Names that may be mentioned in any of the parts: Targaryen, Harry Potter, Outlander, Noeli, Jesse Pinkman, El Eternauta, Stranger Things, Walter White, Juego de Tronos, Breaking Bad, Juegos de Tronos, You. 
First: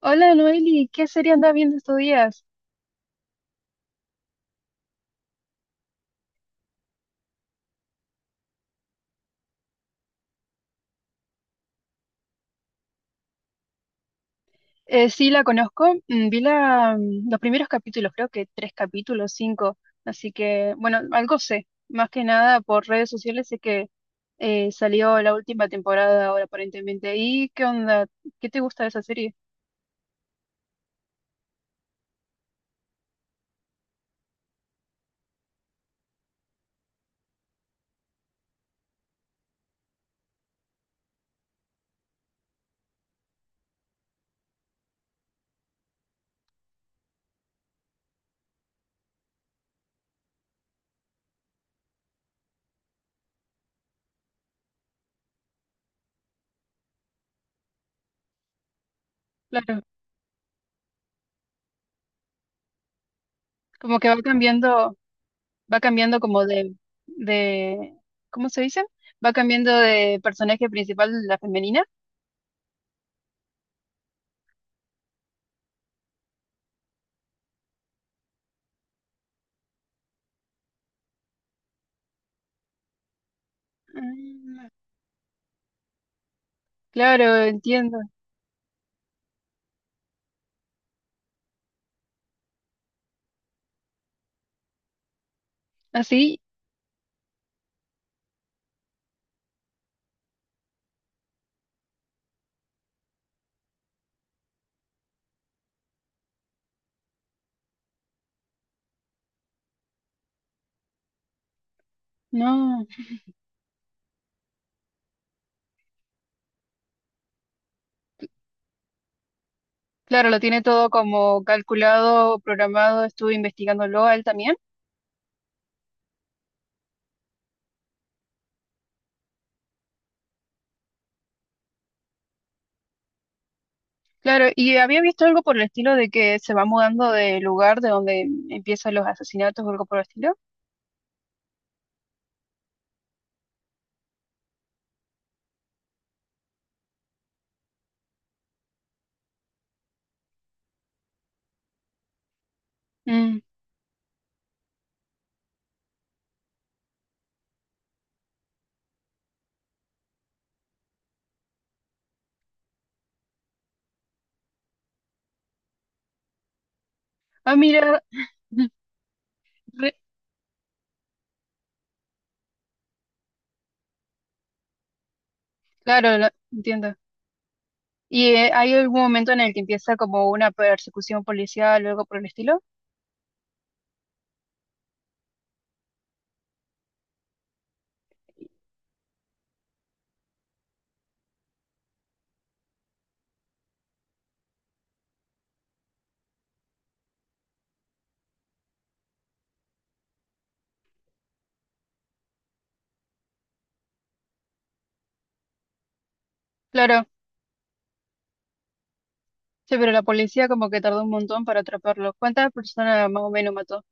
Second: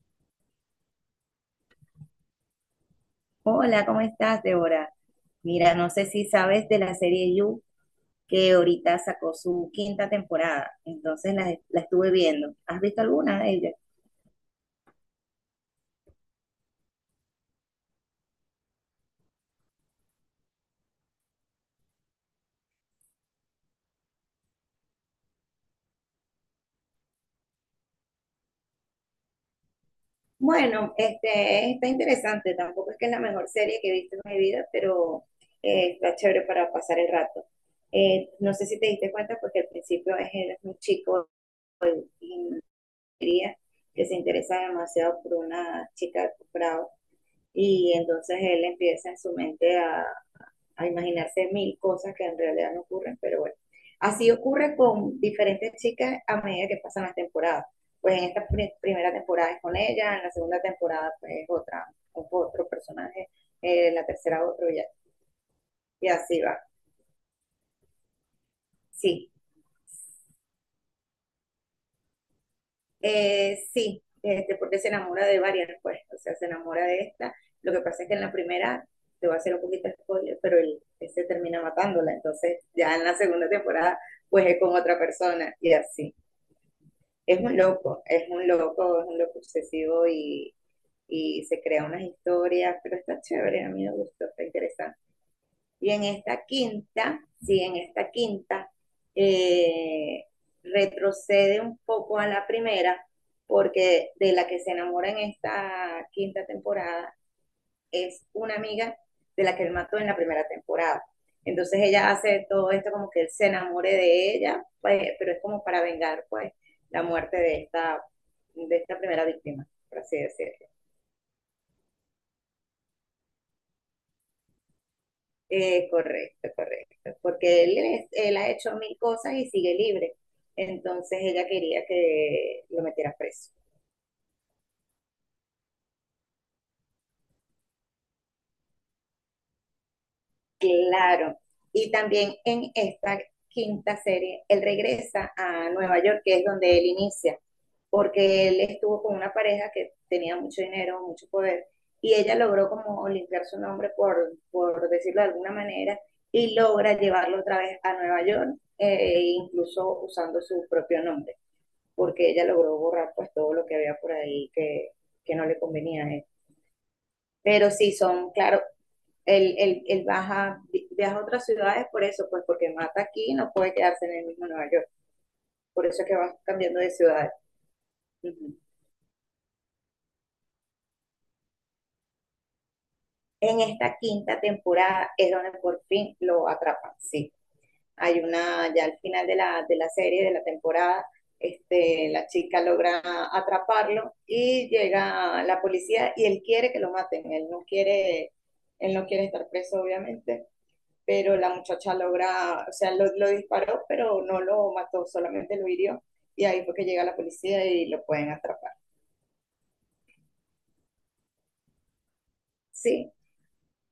Hola Noeli, ¿qué serie anda viendo estos días? Hola, ¿cómo estás, Débora? Mira, no sé si sabes de la serie You, que ahorita sacó su quinta temporada, entonces la estuve viendo. ¿Has visto alguna de ellas? Sí, la conozco. Vi la, los primeros capítulos, creo que tres capítulos, cinco, así que bueno, algo sé, más que nada por redes sociales sé que salió la última temporada ahora aparentemente. ¿Y qué onda? ¿Qué te gusta de esa serie? Bueno, este está interesante, tampoco es que es la mejor serie que he visto en mi vida, pero está chévere para pasar el rato. No sé si te diste cuenta porque al principio es, él es un chico en Hungría que se interesa demasiado por una chica de posgrado y entonces él empieza en su mente a imaginarse mil cosas que en realidad no ocurren, pero bueno. Así ocurre con diferentes chicas a medida que pasan las temporadas. Pues en esta pr primera temporada es Claro, con ella, en la segunda temporada pues es otra, otro personaje, en como la que tercera otro va y cambiando así como va. de, ¿cómo se dice? Sí, Va cambiando de personaje principal, la femenina. Sí, este, porque se enamora de varias, pues, o sea, se enamora de esta. Lo que pasa es que en la primera, te voy a hacer un poquito de spoiler, pero él se termina matándola, entonces ya en la segunda temporada pues es Ah, con otra persona y así. claro, Es un entiendo. loco, es un loco, es un loco obsesivo y se crea unas historias, pero está chévere, a mí me gustó, está interesante. Y en ¿Así? esta quinta, sí, en esta quinta, eh, retrocede un poco a la primera, porque de la que se enamora en esta quinta temporada es una amiga de la que él mató en la primera temporada. Entonces ella hace todo No. esto como que él se enamore de ella, pues, pero es como para vengar pues la muerte de esta primera víctima, por así Claro, lo tiene decirlo. todo como calculado, programado, estuve investigándolo a él también. Correcto, correcto. Porque él ha hecho mil cosas y sigue libre. Entonces ella quería que lo metiera preso. Claro, y había visto algo por el estilo de que se va mudando de lugar de donde empiezan los asesinatos o algo por el estilo. Claro. Y también en esta quinta serie, él regresa a Nueva York, que es donde él inicia. Porque él estuvo con una pareja que tenía mucho dinero, mucho poder, y ella logró como Mm. limpiar su nombre, por decirlo de alguna manera, y logra llevarlo otra vez a Nueva York, incluso usando su propio nombre, porque ella logró borrar pues todo lo que había por ahí que no le convenía a él. Ah, Pero sí, mira, son, claro, mm, re- baja, viaja a otras ciudades por eso, pues porque mata aquí y no puede quedarse en el mismo Nueva York. Por eso es que claro, va cambiando de entiendo. ciudades. ¿Y Uh -huh. hay algún momento en el que empieza como una persecución policial o algo por el estilo? En esta quinta temporada es donde por fin lo atrapan, sí. Hay una, ya al final de de la serie, de la temporada, este, la chica logra atraparlo y llega la policía y él quiere que lo maten, él no quiere estar preso obviamente, pero la muchacha logra, o sea, lo disparó, pero no lo mató, solamente lo hirió y ahí fue que llega Claro, la policía y lo pueden atrapar. sí, pero la policía como que tardó un montón para atraparlo. ¿Cuántas personas Sí. más o menos mató?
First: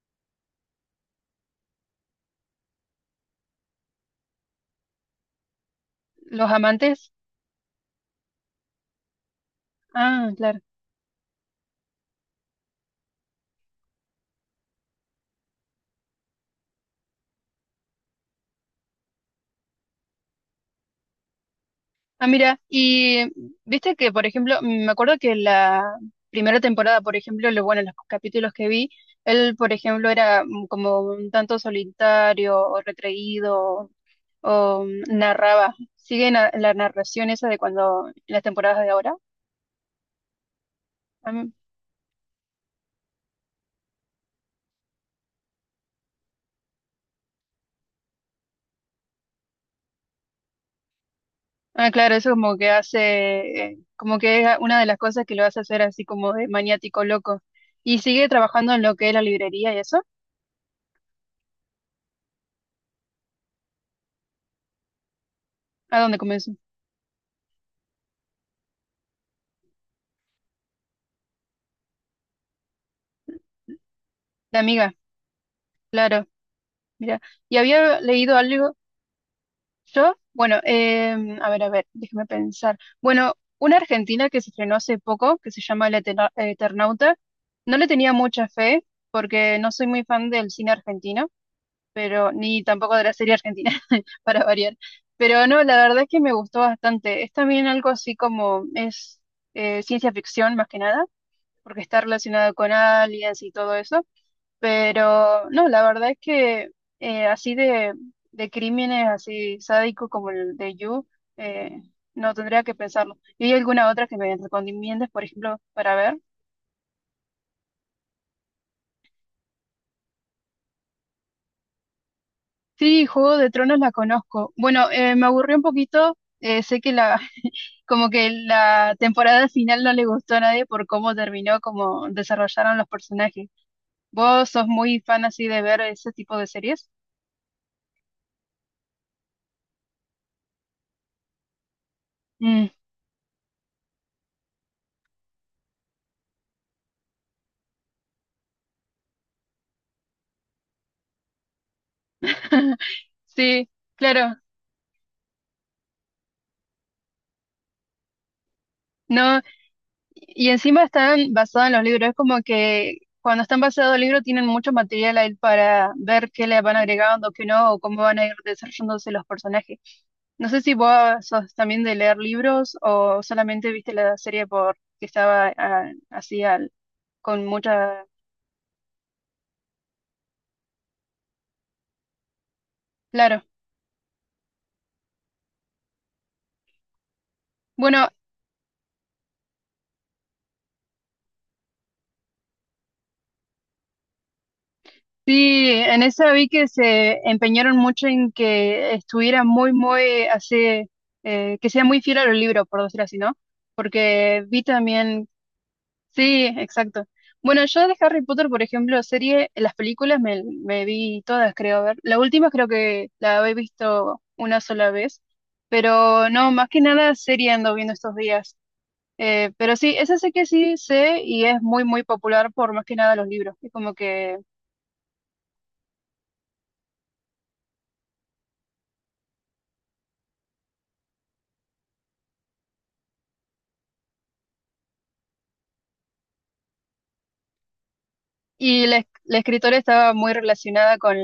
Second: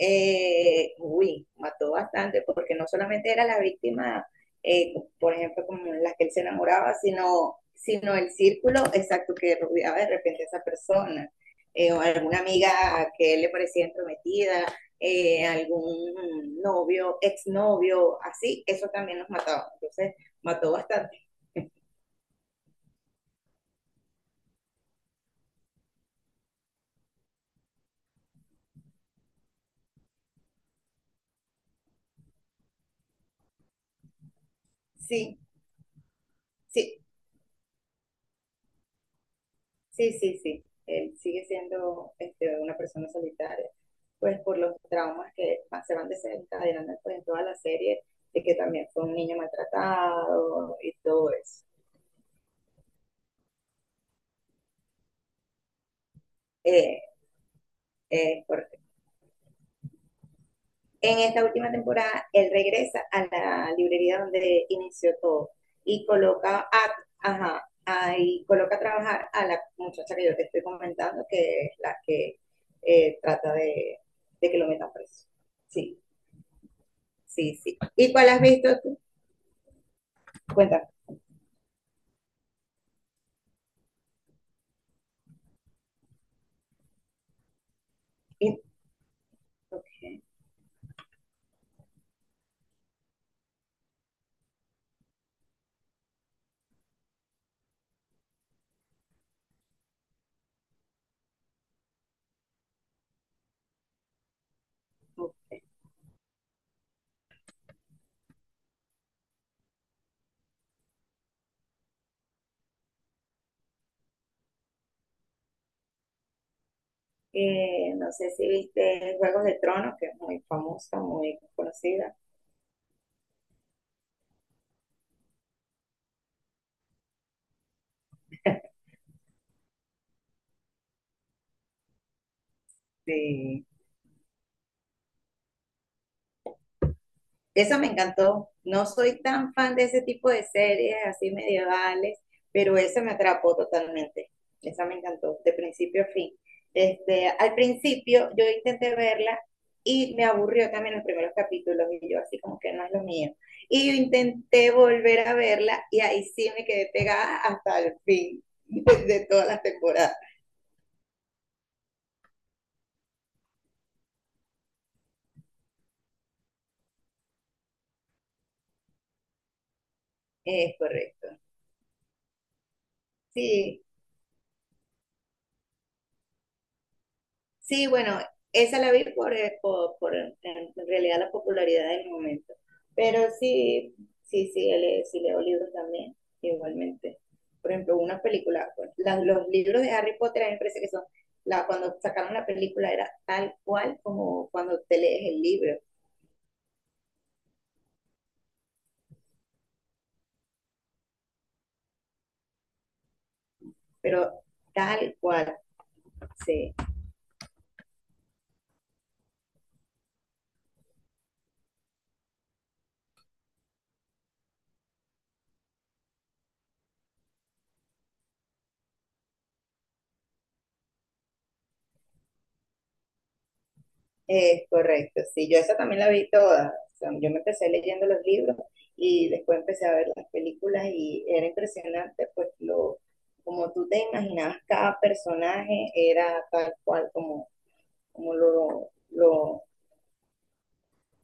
Uy, mató bastante, porque no solamente era la víctima, eh, por ejemplo, como las que él se ¿Los enamoraba, amantes? Sino el círculo exacto que rodeaba de Ah, repente a claro. esa persona, o alguna amiga que él le parecía entrometida, algún novio, exnovio, así, eso también nos mataba. Entonces, mató bastante. Ah, mira, y viste que, por ejemplo, me acuerdo que la primera temporada, por ejemplo, bueno, los capítulos que vi, él, por ejemplo, era como un tanto solitario o retraído o, Sí, narraba. ¿Sigue la sí. narración esa de cuando, las temporadas de ahora? Sí, sí, sí. Él Ah, sigue mm. siendo este, una persona solitaria, pues por los traumas que se van desencadenando pues, en toda la serie, de que también fue un niño maltratado y todo eso. Ah, claro, eso como que hace, como que es una de las cosas que lo hace hacer así como de Eh, maniático loco. Y sigue eh, por- trabajando en lo que es la librería y eso, en esta última temporada, él regresa a la librería donde inició todo a y donde comenzó. coloca a, ajá, ahí coloca a trabajar a la muchacha que yo te estoy comentando, que es la que trata de, que La lo metan amiga, preso. Sí. claro. Mira, Sí, y sí. había ¿Y cuál leído has visto algo tú? yo, bueno, Cuéntame. A ver, déjeme pensar. Bueno, una argentina que se estrenó hace poco, que se llama El Eternauta, no le tenía mucha Y- fe porque no soy ok, muy fan del cine argentino, pero ni tampoco de la serie argentina, para variar. Pero no, la verdad es que me gustó bastante. Es también algo así como es ciencia ficción más que nada, porque está relacionado con aliens y todo eso, pero ok. no, la verdad es que así de crímenes así sádicos como el de You, eh, no tendría que pensarlo. ¿Y hay alguna otra que me recomiendes, por ejemplo, para ver? No sé si viste Juegos de Tronos, que es muy famosa, muy conocida. Sí, Juego de Tronos la conozco. Bueno, me aburrió un poquito. Sé que la, como que la temporada final no le gustó a nadie por cómo terminó, cómo desarrollaron los personajes. ¿Vos sos muy fan así de ver ese tipo de series? Eso me encantó. No soy tan fan de ese tipo de series así medievales, Mm, pero eso me atrapó totalmente. Esa me encantó, de principio a fin. Este, al principio yo intenté verla y me aburrió también los primeros capítulos y yo así como que no es lo mío. sí, Y yo claro. intenté volver a verla y ahí sí me quedé pegada hasta el fin de No, todas las temporadas. y encima están basadas en los libros. Es como que cuando están basados en libros tienen mucho material ahí para ver qué le van agregando, qué no, o cómo van a ir desarrollándose los personajes. No sé si Es vos correcto. sos también de leer libros o solamente Sí. viste la serie porque estaba ah, así con Sí, mucha... bueno, esa la vi en realidad la popularidad del momento. Pero Claro. sí, sí, sí, sí leo libros también, igualmente. Por ejemplo, Bueno, una película, pues, los libros de Harry Potter a mí me parece que son, cuando sacaron la película era tal cual como cuando te lees el sí, libro, en esa vi que se empeñaron mucho en que estuviera muy, muy así, que sea muy fiel a los libros, por decirlo así, ¿no? pero Porque vi tal también cual, sí, sí. exacto. Bueno, yo de Harry Potter, por ejemplo, serie, las películas me vi todas, creo, a ver. La última creo que la he visto una sola vez, pero no, más que nada serie ando viendo estos días. Pero sí, esa sé que sí sé y es muy, muy popular por más que nada los libros. Es como que... Es correcto, sí, yo esa también la vi toda. O sea, yo me empecé leyendo los libros y después empecé a ver las películas y era impresionante, pues lo, como tú te imaginabas, cada personaje era tal cual como, como Y la, la lo escritora estaba muy relacionada con,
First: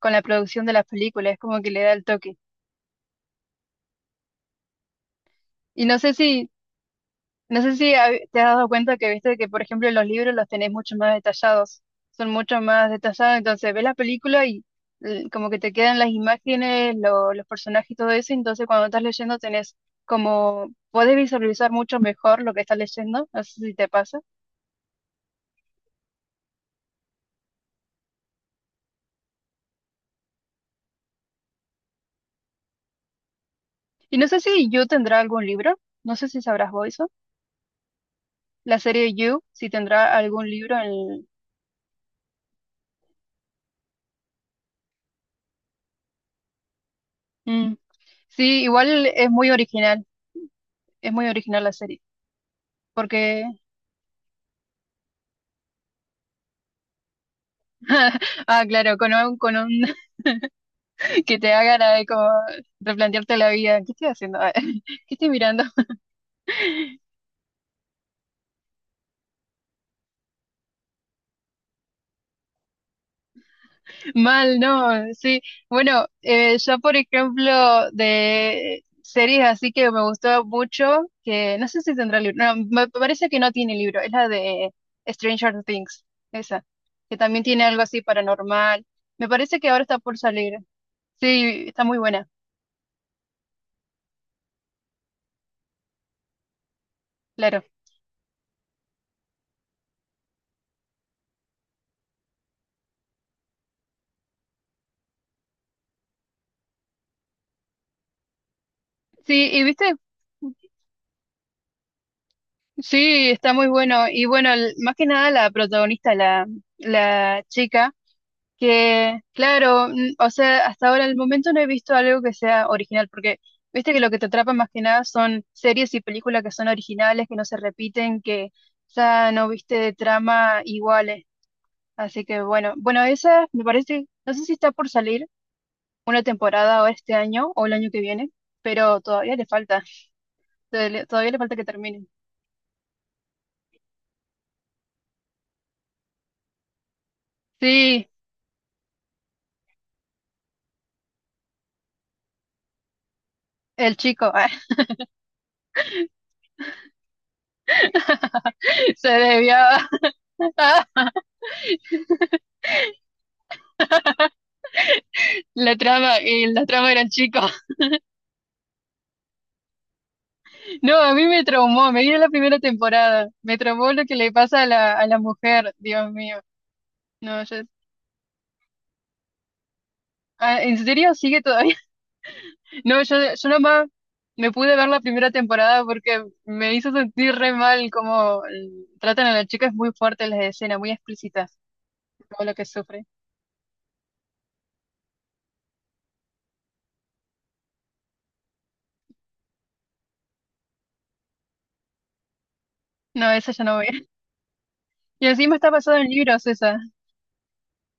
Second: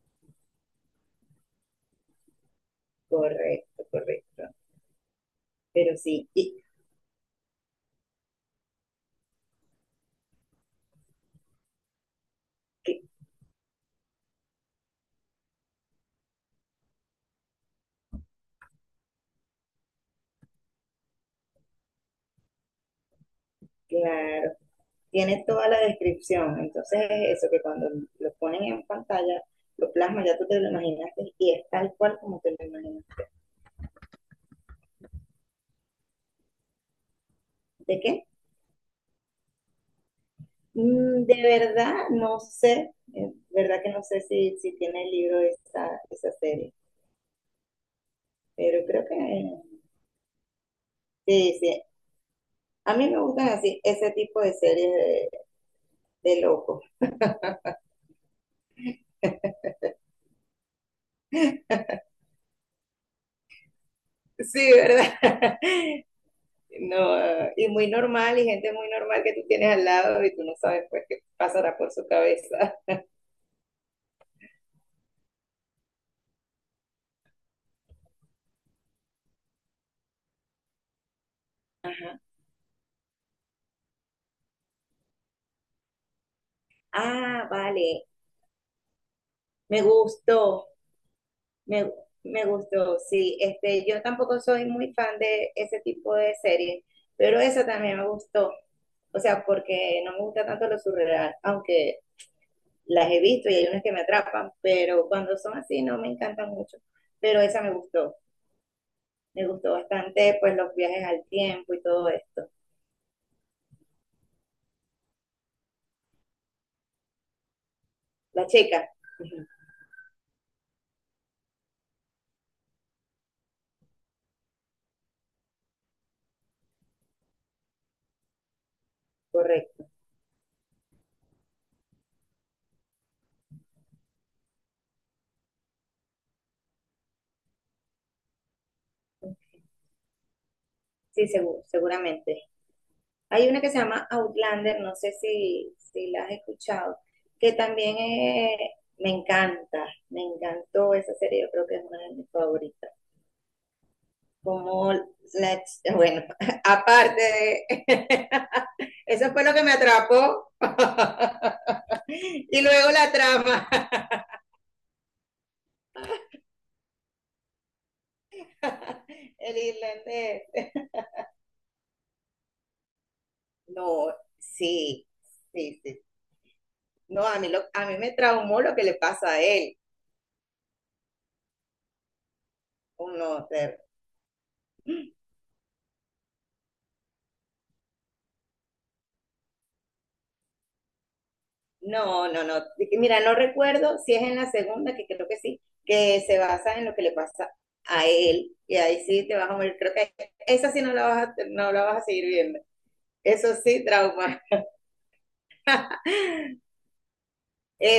con la producción de las películas, es como que le da el toque. correcto, correcto. Y Pero no sé sí, si No sé si te has dado cuenta que viste que, por ejemplo, los libros los tenés mucho más detallados, son mucho más que- detallados, entonces ves la película y como que te quedan las imágenes, los personajes y todo eso, entonces cuando estás leyendo tenés como, podés visualizar mucho mejor lo que estás leyendo, no sé si te pasa. claro, tiene toda la descripción. Entonces es eso, que cuando lo ponen en pantalla, lo plasma, ya tú te lo imaginaste y es tal cual como te lo imaginas. Y no sé si You tendrá algún libro, no sé si sabrás vos eso, ¿De qué? la serie You, si tendrá algún libro en... De verdad, no sé, de verdad que no sé si tiene el libro esa, esa serie, Mm. Sí, pero creo igual que es muy sí, original la sí. serie, A mí me porque... gustan así ese tipo de series de locos. Ah, claro, con un que te hagan ahí como replantearte la vida. ¿Qué estoy haciendo? Sí, ¿Qué ¿verdad? estoy mirando? No, y muy normal, y gente muy normal que tú tienes al lado y tú no sabes pues qué pasará por su cabeza. Mal, ¿no? Sí. Bueno, yo por ejemplo de series así que me gustó mucho, que no sé si tendrá libro, no, me parece que no tiene libro, es la de Stranger Things, esa, que también Ah, tiene algo así vale, paranormal. Me parece que ahora me está por salir. gustó. Sí, está Me, muy buena, me gustó, sí. Este, yo tampoco soy muy fan de ese tipo de series, pero claro. esa también me gustó. O sea, porque no me gusta tanto lo surreal, aunque las he visto y hay unas que me atrapan, pero cuando son así no me encantan mucho. Pero esa me gustó. Me Sí, y gustó viste. bastante, pues, los viajes al tiempo y todo esto. Sí, está muy bueno. Y bueno, más que nada la protagonista, la chica, La chica. que Ujú. claro, o sea, hasta ahora en el momento no he visto algo que sea original, porque viste que lo que te atrapa más que nada son series y películas que son originales, que no se repiten, que ya no viste Correcto. de trama iguales. Así que bueno, bueno, esa me parece, no sé si está por salir una temporada o este año o el año que viene, pero todavía le falta, todavía le Sí, todavía le falta que termine. seguramente. Hay una que se llama Outlander, no sé si la has escuchado, que también Sí, me encanta, me encantó esa serie, yo creo que es una de mis favoritas. el chico. Como bueno, aparte de, Se eso fue lo que me desviaba. atrapó. Y luego la trama, La trama y la trama eran chicos. el irlandés. No, a mí me traumó, me vi la primera temporada, me traumó lo que No, le pasa a la, sí, a la mujer, sí, sí. Dios mío. No, No, yo, a mí me traumó lo que le pasa a él. ah, ¿en serio sigue todavía? No, yo, Uno, o yo sea, nomás me pude ver la primera temporada porque me hizo sentir re mal como tratan a la chica, es muy fuerte las escenas, muy explícitas, no, todo no, lo no. que sufre. Mira, no recuerdo si es en la segunda, que creo que sí, que se basa en lo que le pasa a él. Y ahí sí te vas a morir. Creo que esa sí no la vas a seguir viendo. No, esa Eso ya no sí, voy. trauma. Y encima está basado en libros esa.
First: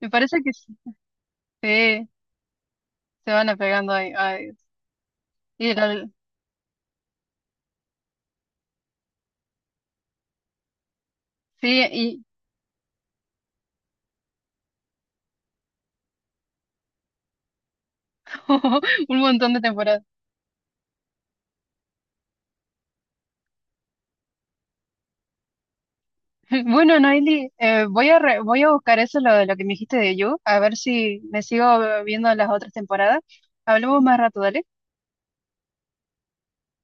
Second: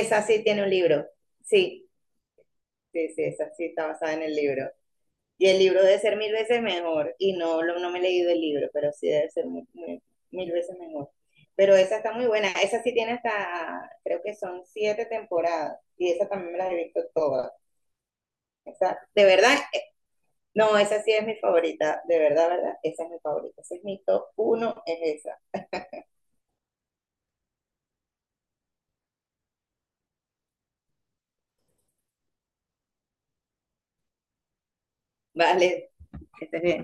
Me parece sí que tiene un sí, libro. Sí, sí, sí, sí, se van esa sí está apegando ahí. basada en el Ay. libro. Y el Y libro debe la- ser mil veces mejor. Y no, no me he leído el libro, pero sí debe ser mil veces mejor. Pero esa está sí, muy buena. Esa sí tiene hasta, creo que son siete temporadas. Y esa también me la he visto toda. Esa, un de montón verdad, de temporadas. no, esa sí es mi favorita, de verdad, ¿verdad? Esa es mi favorita, ese es mi top uno, es esa. Bueno, Noeli, voy a buscar eso lo que me dijiste de You, a ver si me sigo viendo las otras temporadas. Hablamos más rato, dale. Vale, que estés bien.